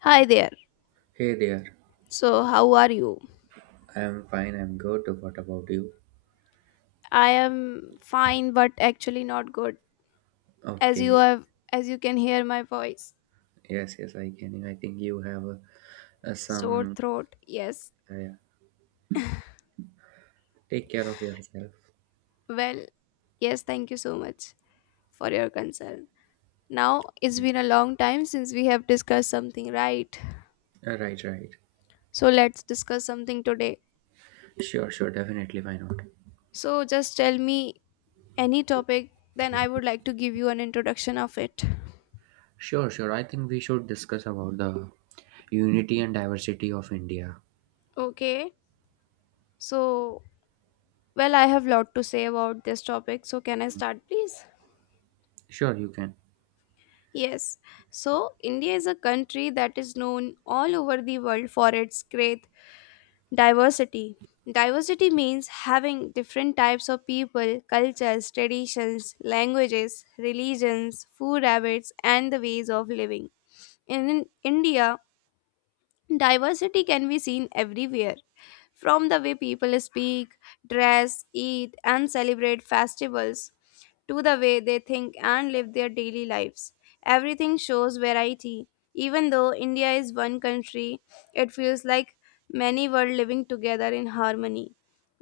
Hi there. Hey there. So, how are you? I am fine, I'm good. What about you? I am fine but actually not good. As you Okay, have as you can hear my voice. yes, yes, I can. I think you have Sore some. throat. Yes. Yeah. Take care of yourself. Well, yes, thank you so much for your concern. Now, it's Yeah. been a long time since we have discussed something, right? Right, right. So, let's discuss something today. Sure, sure, definitely. Why not? So, just tell me any topic then I would like to give you an introduction of it. Sure, sure. I think we should discuss about the unity and diversity of India. Okay. So, well, I have lot to say about this topic. So, can I start please? Sure, you can. Yes, so India is a country that is known all over the world for its great diversity. Diversity means having different types of people, cultures, traditions, languages, religions, food habits, and the ways of living. And in India, diversity can be seen everywhere. From the way people speak, dress, eat, and celebrate festivals, to the way they think and live their daily lives. Everything shows variety. Even though India is one country, it feels like many were living together in harmony.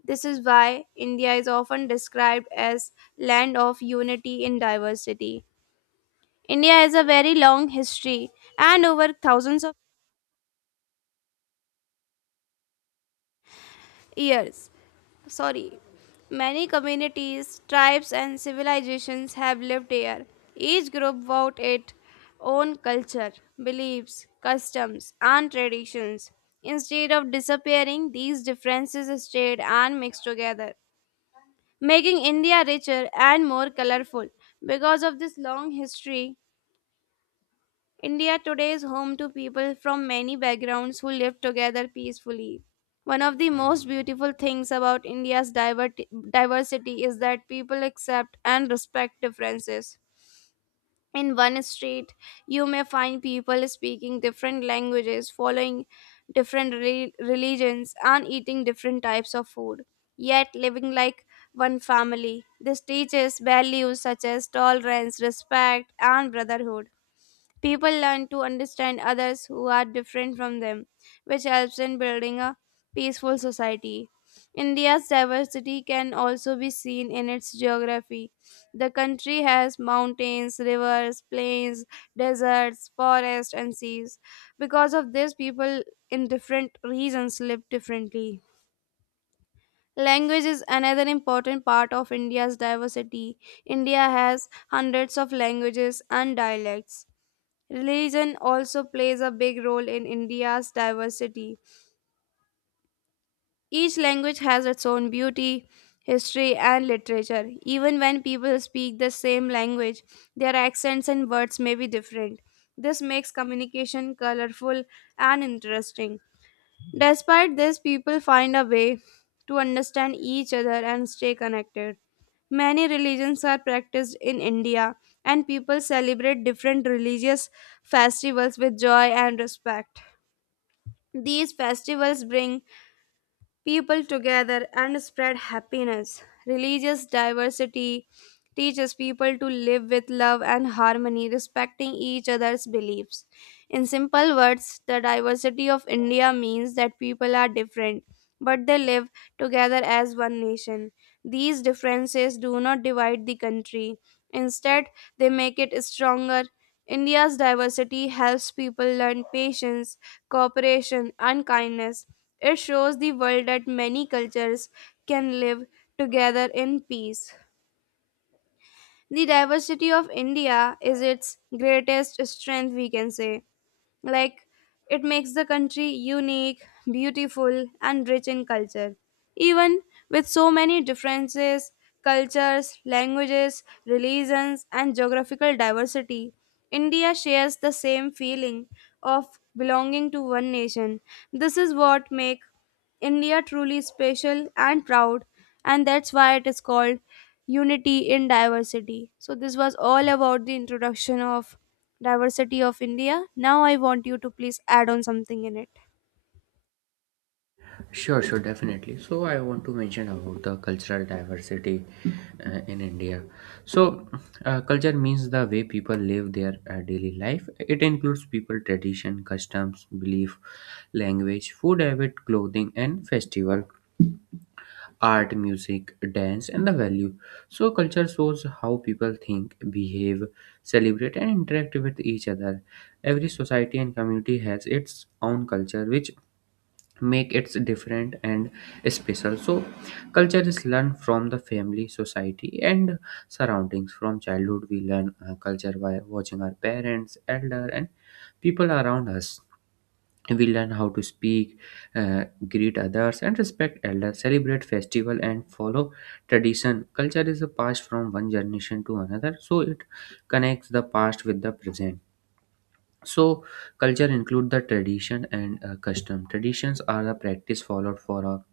This is why India is often described as land of unity in diversity. India has a very long history and over thousands of years, sorry, many communities, tribes, and civilizations have lived here, each group without its own culture, beliefs, customs, and traditions. Instead of disappearing, these differences stayed and mixed together, making India richer and more colorful. Because of this long history, India today is home to people from many backgrounds who live together peacefully. One of the most beautiful things about diversity is that people accept and respect differences. In one street, you may find people speaking different languages, following religions, and eating different types of food, yet living like one family. This teaches values such as tolerance, respect, and brotherhood. People learn to understand others who are different from them, which helps in building a peaceful society. India's diversity can also be seen in its geography. The country has mountains, rivers, plains, deserts, forests, and seas. Because of this, people in different regions live differently. Language is another important part of India's diversity. India has hundreds of languages and dialects. Religion also plays a big role in India's diversity. Each language has its own beauty, history, and literature. Even when people speak the same language, their accents and words may be different. This makes communication colorful and interesting. Despite this, people find a way to understand each other and stay connected. Many religions are practiced in India, and people celebrate different religious festivals with joy and respect. These festivals bring people together and spread happiness. Religious diversity teaches people to live with love and harmony, respecting each other's beliefs. In simple words, the diversity of India means that people are different, but they live together as one nation. These differences do not divide the country, instead, they make it stronger. India's diversity helps people learn patience, cooperation, and kindness. It shows the world that many cultures can live together in peace. The diversity of India is its greatest strength, we can say. Like, it makes the country unique, beautiful, and rich in culture. Even with so many differences, cultures, languages, religions, and geographical diversity, India shares the same feeling of belonging to one nation. This is what makes India truly special and proud, and that's why it is called unity in diversity. So this was all about the introduction of diversity of India. Now I want you to please add on something in it. Sure, sure, definitely. So I want to mention about the cultural diversity in India. So culture means the way people live their daily life. It includes people tradition, customs, belief, language, food habit, clothing, and festival, art, music, dance, and the value. So culture shows how people think, behave, celebrate, and interact with each other. Every society and community has its own culture, which make it different and special. So culture is learned from the family, society and surroundings. From childhood we learn culture by watching our parents, elder and people around us. We learn how to speak, greet others and respect elders, celebrate festival and follow tradition. Culture is passed from one generation to another, so it connects the past with the present. So culture include the tradition and custom. Traditions are the practice followed for a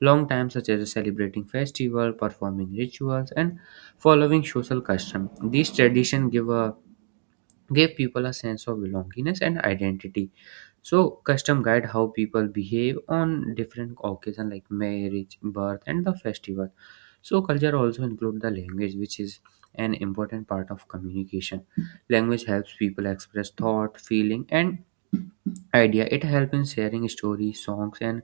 long time, such as celebrating festival, performing rituals and following social custom. These tradition give people a sense of belongingness and identity. So custom guide how people behave on different occasion like marriage, birth and the festival. So culture also include the language, which is an important part of communication. Language helps people express thought, feeling and idea. It helps in sharing stories, songs and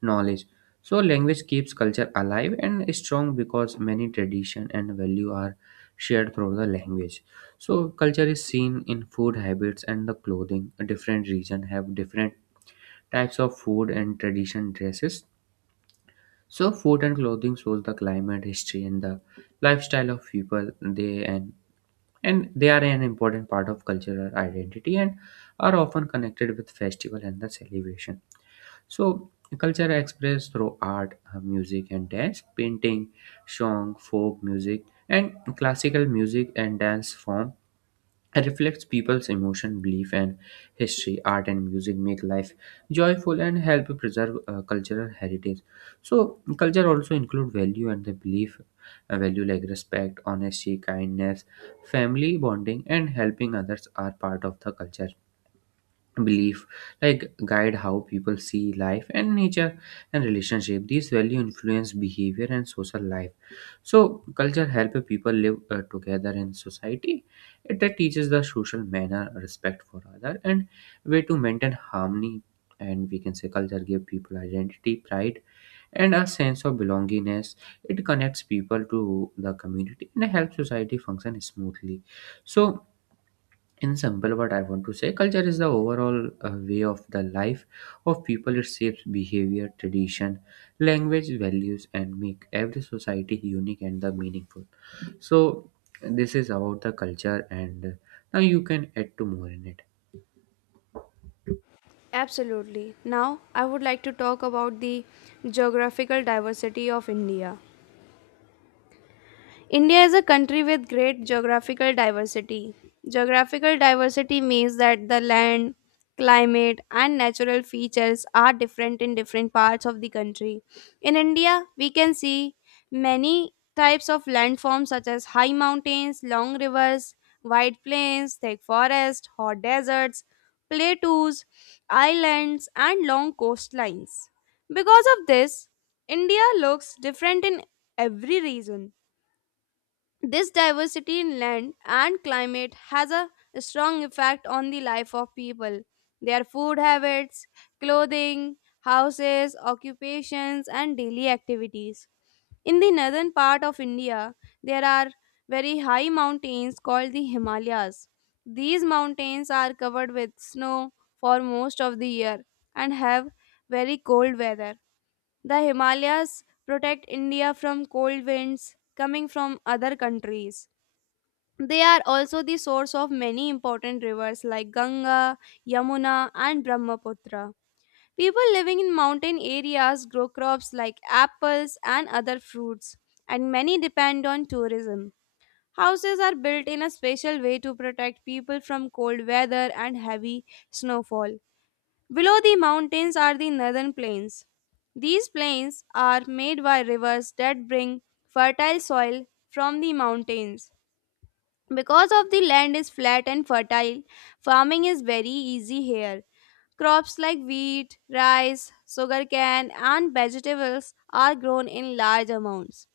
knowledge. So language keeps culture alive and strong because many tradition and value are shared through the language. So culture is seen in food habits and the clothing. Different region have different types of food and tradition dresses. So food and clothing shows the climate, history, and the lifestyle of people. They and they are an important part of cultural identity and are often connected with festival and the celebration. So, culture expressed through art, music, and dance, painting, song, folk music, and classical music and dance form reflects people's emotion, belief, and history. Art and music make life joyful and help preserve cultural heritage. So, culture also include value and the belief, value like respect, honesty, kindness, family bonding, and helping others are part of the culture. Belief like guide how people see life and nature and relationship. These value influence behavior and social life. So culture help people live together in society. It that teaches the social manner, respect for other and way to maintain harmony. And we can say culture give people identity, pride and a sense of belongingness. It connects people to the community and helps society function smoothly. So in simple, what I want to say, culture is the overall way of the life of people. It shapes behavior, tradition, language, values and make every society unique and the meaningful. So this is about the culture, and now you can add to more in it. Absolutely. Now I would like to talk about the geographical diversity of India. India is a country with great geographical diversity. Geographical diversity means that the land, climate, and natural features are different in different parts of the country. In India, we can see many types of landforms such as high mountains, long rivers, wide plains, thick forests, hot deserts, plateaus, islands, and long coastlines. Because of this, India looks different in every region. This diversity in land and climate has a strong effect on the life of people. Their food habits, clothing, houses, occupations, and daily activities. In the northern part of India, there are very high mountains called the Himalayas. These mountains are covered with snow for most of the year and have very cold weather. The Himalayas protect India from cold winds, coming from other countries. They are also the source of many important rivers like Ganga, Yamuna, and Brahmaputra. People living in mountain areas grow crops like apples and other fruits, and many depend on tourism. Houses are built in a special way to protect people from cold weather and heavy snowfall. Below the mountains are the northern plains. These plains are made by rivers that bring fertile soil from the mountains. Because of the land is flat and fertile, farming is very easy here. Crops like wheat, rice, sugarcane, and vegetables are grown in large amounts.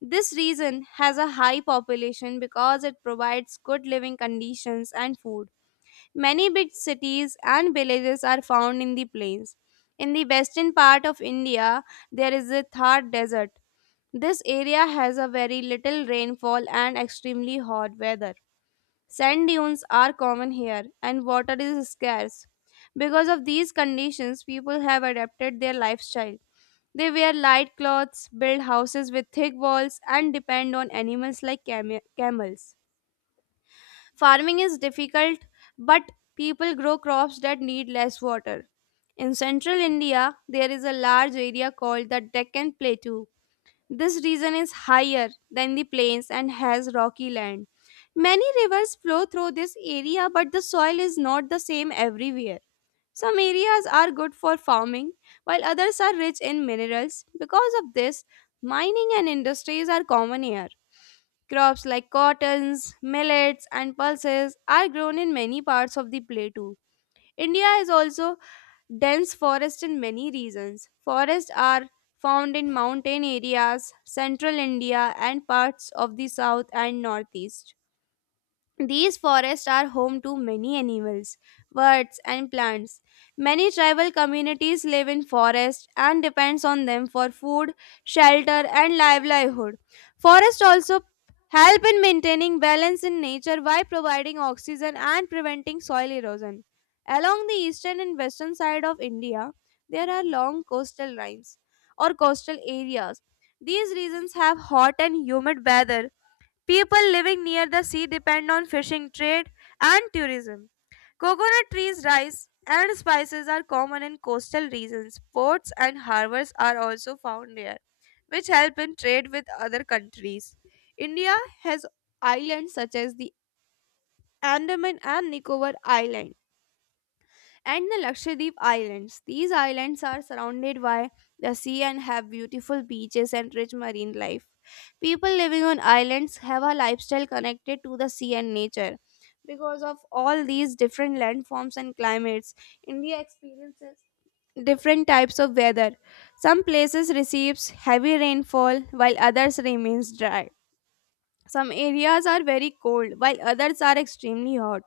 This region has a high population because it provides good living conditions and food. Many big cities and villages are found in the plains. In the western part of India, there is a Thar desert. This area has a very little rainfall and extremely hot weather. Sand dunes are common here, and water is scarce. Because of these conditions, people have adapted their lifestyle. They wear light clothes, build houses with thick walls, and depend on animals like camels. Farming is difficult, but people grow crops that need less water. In central India, there is a large area called the Deccan Plateau. This region is higher than the plains and has rocky land. Many rivers flow through this area, but the soil is not the same everywhere. Some areas are good for farming, while others are rich in minerals. Because of this, mining and industries are common here. Crops like cottons, millets, and pulses are grown in many parts of the plateau. India is also dense forest in many regions. Forests are found in mountain areas, central India, and parts of the south and northeast. These forests are home to many animals, birds, and plants. Many tribal communities live in forests and depends on them for food, shelter, and livelihood. Forests also help in maintaining balance in nature by providing oxygen and preventing soil erosion. Along the eastern and western side of India, there are long coastal lines or coastal areas. These regions have hot and humid weather. People living near the sea depend on fishing trade and tourism. Coconut trees, rice, and spices are common in coastal regions. Ports and harbors are also found here, which help in trade with other countries. India has islands such as the Andaman and Nicobar Islands and the Lakshadweep Islands. These islands are surrounded by the sea and have beautiful beaches and rich marine life. People living on islands have a lifestyle connected to the sea and nature. Because of all these different landforms and climates, India experiences different types of weather. Some places receives heavy rainfall while others remains dry. Some areas are very cold while others are extremely hot.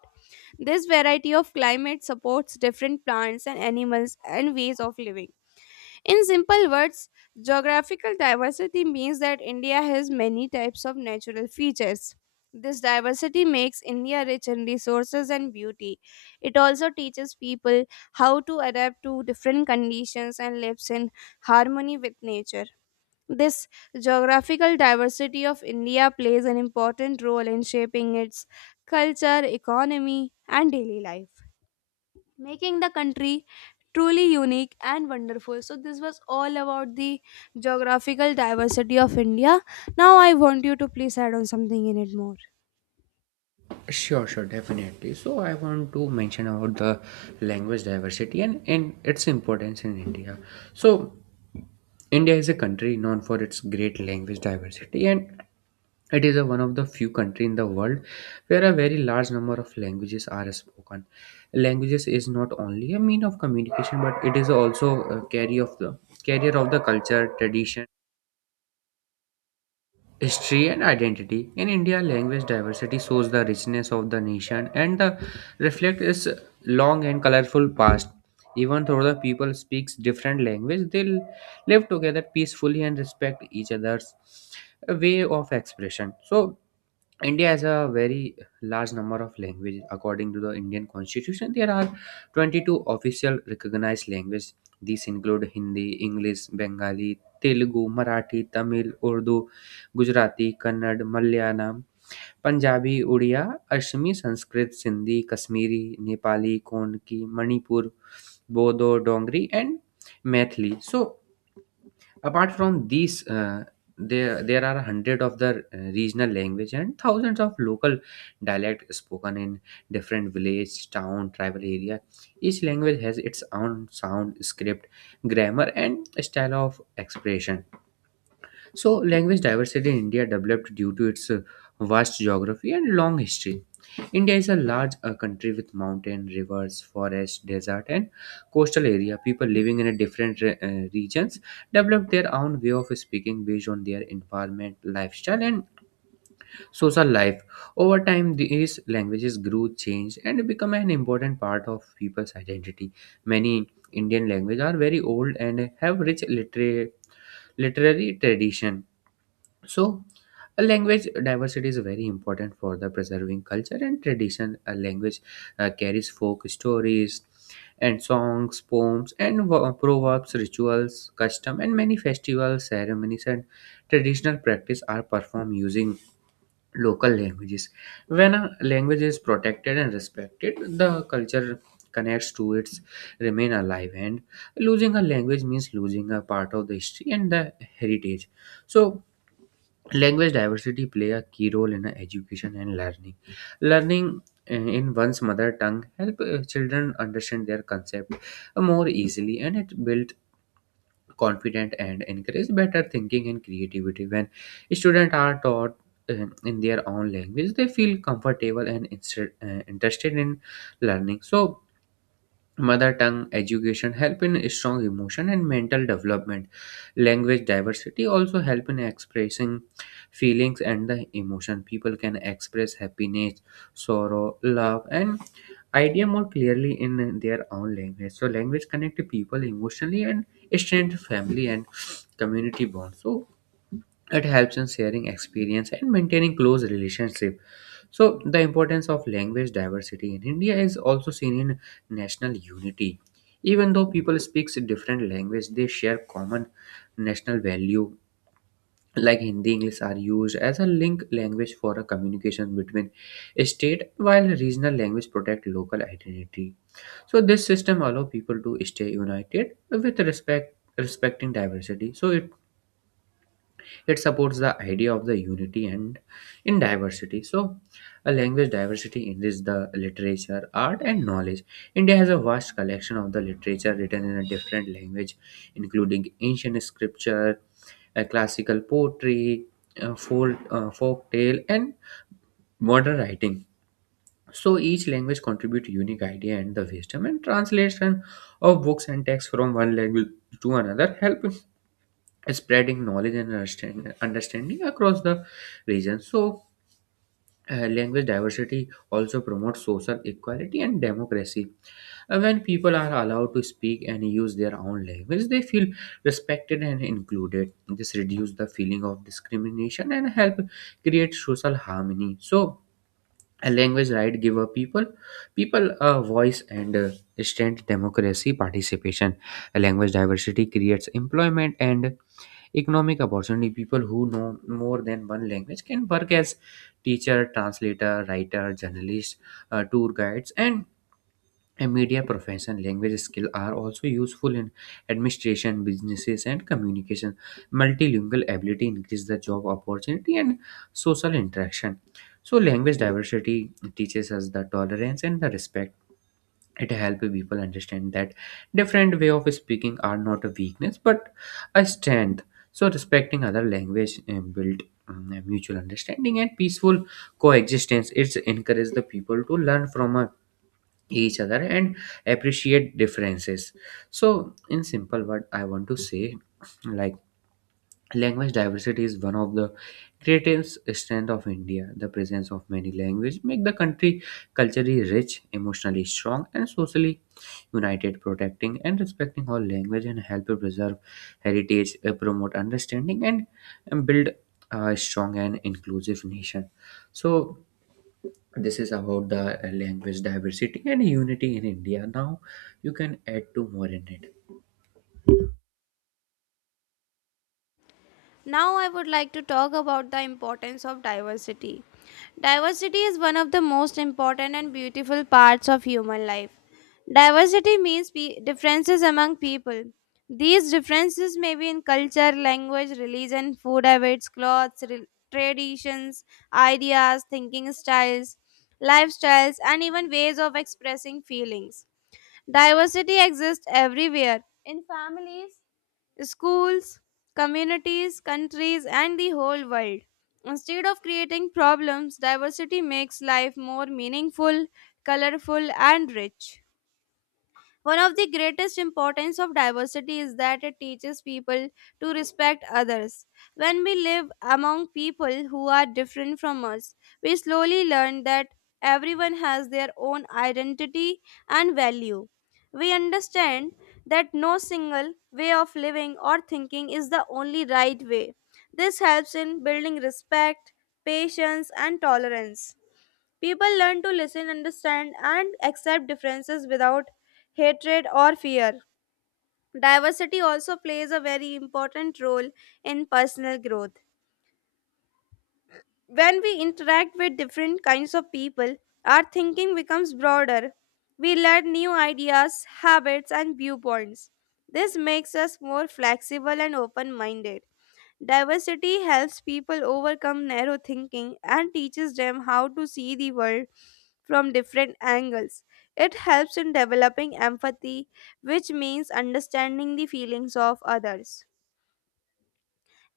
This variety of climate supports different plants and animals and ways of living. In simple words, geographical diversity means that India has many types of natural features. This diversity makes India rich in resources and beauty. It also teaches people how to adapt to different conditions and lives in harmony with nature. This geographical diversity of India plays an important role in shaping its culture, economy, and daily life making the country truly unique and wonderful. So, this was all about the geographical diversity of India. Now, I want you to please add on something in it more. Sure, sure, definitely. So I want to mention about the language diversity and its importance in India. So India is a country known for its great language diversity, and it is one of the few country in the world where a very large number of languages are spoken. Languages is not only a mean of communication, but it is also a carrier of the culture, tradition, history and identity. In India, language diversity shows the richness of the nation and the reflect its long and colorful past. Even though the people speaks different language, they live together peacefully and respect each other's way of expression. So India has a very large number of languages. According to the Indian Constitution, there are 22 official recognized languages. These include Hindi, English, Bengali, Telugu, Marathi, Tamil, Urdu, Gujarati, Kannad, Malayalam, Punjabi, Odia, Ashmi, Sanskrit, Sindhi, Kashmiri, Nepali, Konki, Manipur, Bodo, Dongri, and Maithili. So, apart from these, there are hundred of the regional language and thousands of local dialect spoken in different village, town, tribal area. Each language has its own sound, script, grammar and style of expression. So language diversity in india developed due to its vast geography and long history. India is a large country with mountain, rivers, forest, desert, and coastal area. People living in a different regions develop their own way of speaking based on their environment, lifestyle, and social life. Over time, these languages grew, changed, and become an important part of people's identity. Many Indian languages are very old and have rich literary tradition. So, a language diversity is very important for the preserving culture and tradition. A language carries folk stories and songs, poems, and proverbs, rituals, custom, and many festivals, ceremonies, and traditional practice are performed using local languages. When a language is protected and respected, the culture connects to its remain alive, and losing a language means losing a part of the history and the heritage. So language diversity play a key role in education and learning. Learning in one's mother tongue help children understand their concept, more easily, and it build confidence and encourage better thinking and creativity. When students are taught in their own language, they feel comfortable and interested in learning. So mother tongue education help in strong emotion and mental development. Language diversity also help in expressing feelings and the emotion. People can express happiness, sorrow, love and idea more clearly in their own language. So language connect people emotionally and strengthen family and community bonds. So it helps in sharing experience and maintaining close relationship. So, the importance of language diversity in India is also seen in national unity. Even though people speak different language, they share common national value like Hindi, English are used as a link language for a communication between a state, while regional language protect local identity. So this system allow people to stay united with respecting diversity. So it supports the idea of the unity and in diversity. So a language diversity enriches the literature, art and knowledge. India has a vast collection of the literature written in a different language, including ancient scripture, classical poetry, folk tale and modern writing. So each language contributes unique idea and the wisdom, and translation of books and texts from one language to another help spreading knowledge and understanding across the region. So, language diversity also promotes social equality and democracy. When people are allowed to speak and use their own language, they feel respected and included. This reduces the feeling of discrimination and help create social harmony. So, a language right give a people a voice and strength democracy participation. A language diversity creates employment and economic opportunity. People who know more than one language can work as teacher, translator, writer, journalist, tour guides, and a media profession. Language skill are also useful in administration, businesses, and communication. Multilingual ability increase the job opportunity and social interaction. So, language diversity teaches us the tolerance and the respect. It helps people understand that different way of speaking are not a weakness but a strength. So respecting other language build a mutual understanding and peaceful coexistence. It's encourage the people to learn from each other and appreciate differences. So in simple word I want to say, like, language diversity is one of the greatest strength of India. The presence of many language make the country culturally rich, emotionally strong and socially united. Protecting and respecting all language and help preserve heritage, promote understanding, and build a strong and inclusive nation. So this is about the language diversity and unity in India. Now you can add two more in it. Now, I would like to talk about the importance of diversity. Diversity is one of the most important and beautiful parts of human life. Diversity means differences among people. These differences may be in culture, language, religion, food habits, clothes, traditions, ideas, thinking styles, lifestyles, and even ways of expressing feelings. Diversity exists everywhere in families, schools, communities, countries, and the whole world. Instead of creating problems, diversity makes life more meaningful, colorful, and rich. One of the greatest importance of diversity is that it teaches people to respect others. When we live among people who are different from us, we slowly learn that everyone has their own identity and value. We understand that no single way of living or thinking is the only right way. This helps in building respect, patience, and tolerance. People learn to listen, understand, and accept differences without hatred or fear. Diversity also plays a very important role in personal growth. When we interact with different kinds of people, our thinking becomes broader. We learn new ideas, habits, and viewpoints. This makes us more flexible and open minded. Diversity helps people overcome narrow thinking and teaches them how to see the world from different angles. It helps in developing empathy, which means understanding the feelings of others.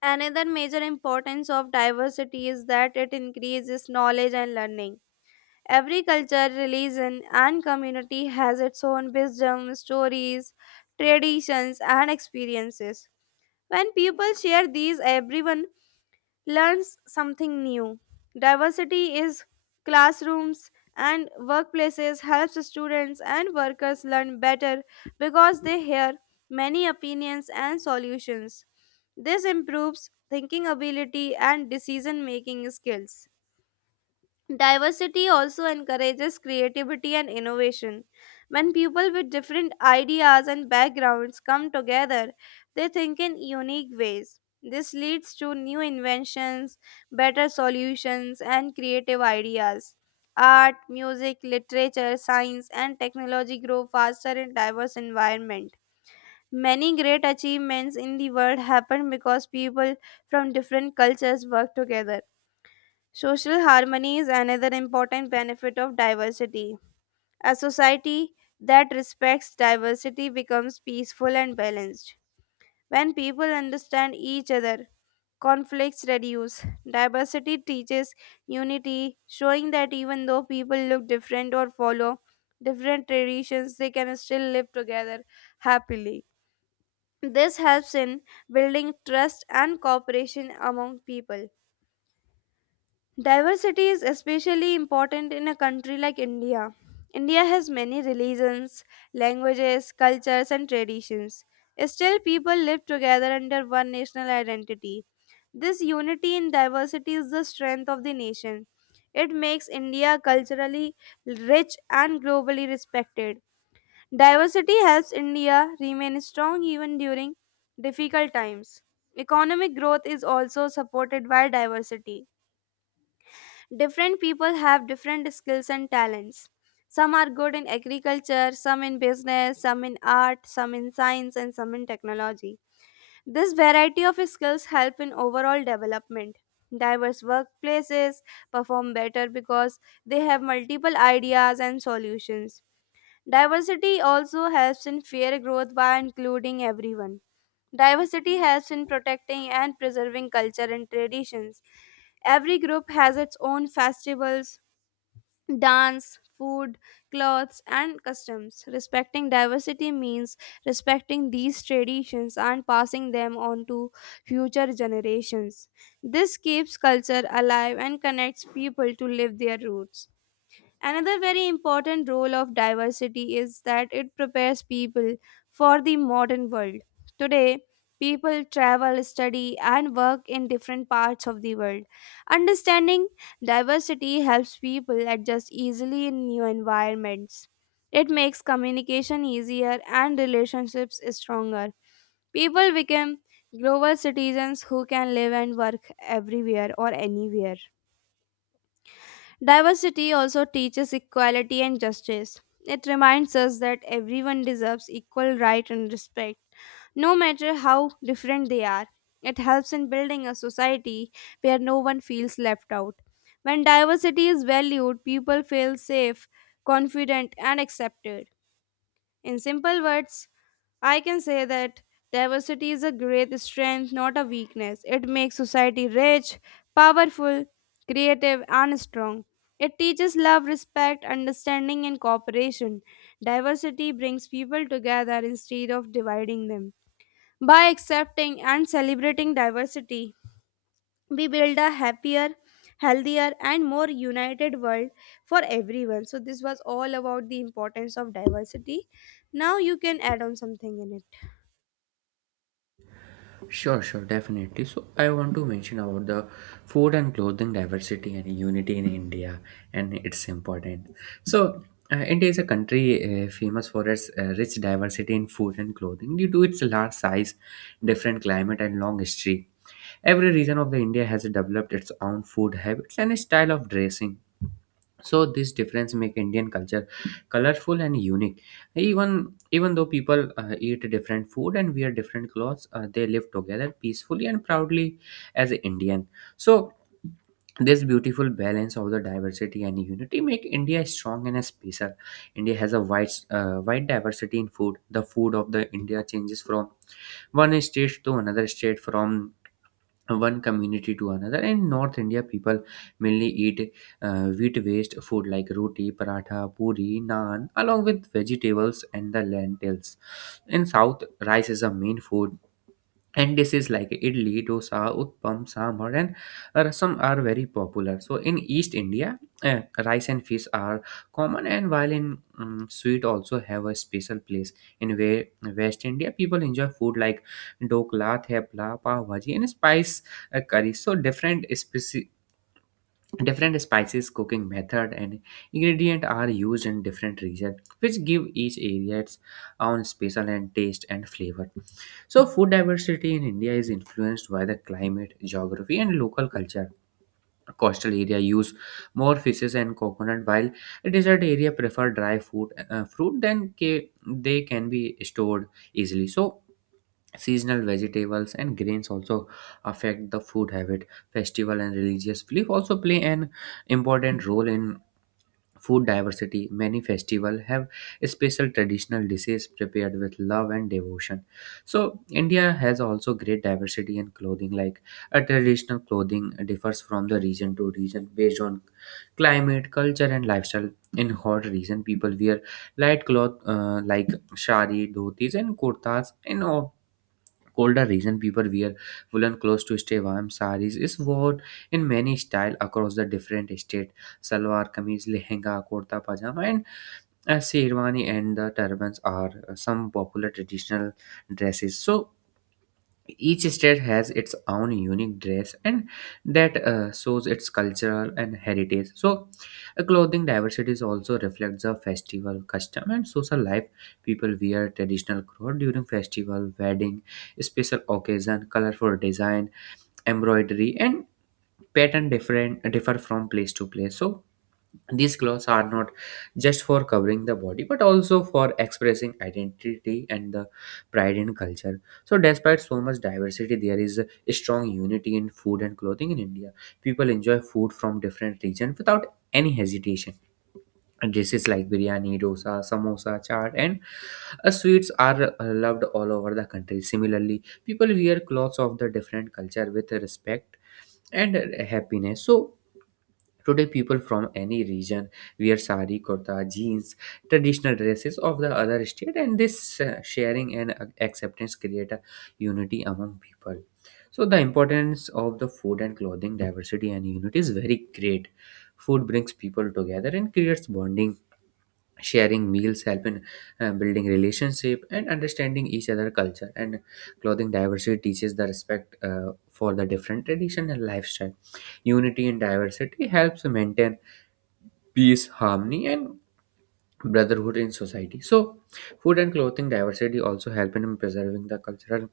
Another major importance of diversity is that it increases knowledge and learning. Every culture, religion, and community has its own wisdom, stories, traditions, and experiences. When people share these, everyone learns something new. Diversity is classrooms and workplaces helps students and workers learn better because they hear many opinions and solutions. This improves thinking ability and decision making skills. Diversity also encourages creativity and innovation. When people with different ideas and backgrounds come together, they think in unique ways. This leads to new inventions, better solutions, and creative ideas. Art, music, literature, science, and technology grow faster in diverse environment. Many great achievements in the world happen because people from different cultures work together. Social harmony is another important benefit of diversity. A society that respects diversity becomes peaceful and balanced. When people understand each other, conflicts reduce. Diversity teaches unity, showing that even though people look different or follow different traditions, they can still live together happily. This helps in building trust and cooperation among people. Diversity is especially important in a country like India. India has many religions, languages, cultures, and traditions. Still, people live together under one national identity. This unity in diversity is the strength of the nation. It makes India culturally rich and globally respected. Diversity helps India remain strong even during difficult times. Economic growth is also supported by diversity. Different people have different skills and talents. Some are good in agriculture, some in business, some in art, some in science, and some in technology. This variety of skills help in overall development. Diverse workplaces perform better because they have multiple ideas and solutions. Diversity also helps in fair growth by including everyone. Diversity helps in protecting and preserving culture and traditions. Every group has its own festivals, dance, food, clothes, and customs. Respecting diversity means respecting these traditions and passing them on to future generations. This keeps culture alive and connects people to live their roots. Another very important role of diversity is that it prepares people for the modern world. Today, people travel, study, and work in different parts of the world. Understanding diversity helps people adjust easily in new environments. It makes communication easier and relationships stronger. People become global citizens who can live and work everywhere or anywhere. Diversity also teaches equality and justice. It reminds us that everyone deserves equal right and respect, no matter how different they are. It helps in building a society where no one feels left out. When diversity is valued, people feel safe, confident, and accepted. In simple words, I can say that diversity is a great strength, not a weakness. It makes society rich, powerful, creative, and strong. It teaches love, respect, understanding, and cooperation. Diversity brings people together instead of dividing them. By accepting and celebrating diversity, we build a happier healthier and more united world for everyone. So this was all about the importance of diversity. Now you can add on something in it. Sure, sure, definitely. So I want to mention about the food and clothing diversity and unity in India, and it's important. So India is a country famous for its rich diversity in food and clothing due to its large size, different climate, and long history. Every region of the India has developed its own food habits and style of dressing, so this difference make indian culture colorful and unique. Even though people eat different food and wear different clothes, they live together peacefully and proudly as a indian. So this beautiful balance of the diversity and unity make india strong and special. India has a wide diversity in food. The food of the india changes from one state to another state, from one community to another. In north india people mainly eat wheat based food like roti, paratha, puri, naan along with vegetables and the lentils. In south, rice is a main food, and dishes like idli, dosa, utpam, sambar and rasam are very popular. So in east india, uh, rice and fish are common, and while in sweet also have a special place in west india, people enjoy food like dokla, thepla, pav bhaji and spice curry. So different spices, cooking method and ingredient are used in different region, which give each area its own special and taste and flavor. So, food diversity in India is influenced by the climate, geography, and local culture. Coastal area use more fishes and coconut, while desert area prefer dry food, fruit. They can be stored easily. So, seasonal vegetables and grains also affect the food habit. Festival and religious belief also play an important role in food diversity. Many festivals have special traditional dishes prepared with love and devotion. So india has also great diversity in clothing, like a traditional clothing differs from the region to region based on climate, culture and lifestyle. In hot region people wear light cloth, like shari, dhotis and kurtas. In colder region people wear woolen clothes to stay warm. Saris is worn in many style across the different state. Salwar, kameez, lehenga, kurta, pajama, and sherwani and the turbans are some popular traditional dresses. So each state has its own unique dress, and that shows its cultural and heritage. So, clothing diversity also reflects the festival custom and social life. People wear traditional clothes during festival, wedding, special occasion. Colorful design, embroidery, and pattern differ from place to place. So, these clothes are not just for covering the body but also for expressing identity and the pride in culture. So, despite so much diversity, there is a strong unity in food and clothing in India. People enjoy food from different regions without any hesitation. And dishes like biryani, dosa, samosa, chaat, and sweets are loved all over the country. Similarly, people wear clothes of the different culture with respect and happiness. So, today, people from any region wear sari, kurta, jeans, traditional dresses of the other state, and this sharing and acceptance create a unity among people. So, the importance of the food and clothing diversity and unity is very great. Food brings people together and creates bonding. Sharing meals help in building relationship and understanding each other culture. And clothing diversity teaches the respect for the different tradition and lifestyle. Unity in diversity helps maintain peace, harmony, and brotherhood in society. So, food and clothing diversity also help in preserving the cultural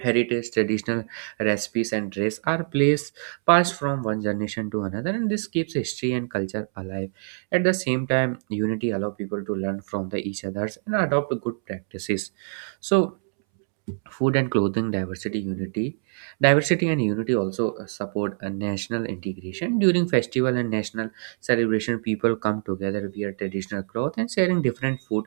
heritage. Traditional recipes and dress are placed passed from one generation to another, and this keeps history and culture alive. At the same time, unity allow people to learn from the each others and adopt good practices. So food and clothing diversity unity diversity and unity also support a national integration. During festival and national celebration, people come together, wear traditional cloth and sharing different food.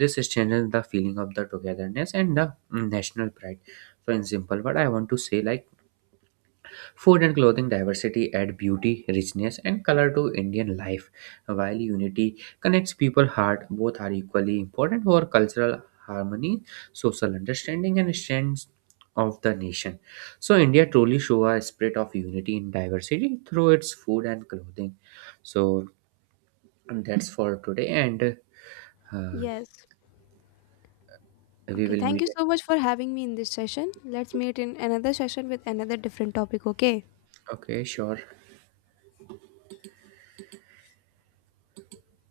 This strengthens the feeling of the togetherness and the national pride. So in simple word I want to say like food and clothing diversity add beauty, richness, and color to Indian life, while unity connects people heart. Both are equally important for cultural harmony, social understanding, and strength of the nation. So India truly show a spirit of unity in diversity through its food and clothing. So that's for today, and uh, Yes. we Okay. will Thank you meet. so much for having me in this session. Let's meet in another session with another different topic. Okay. Okay, sure.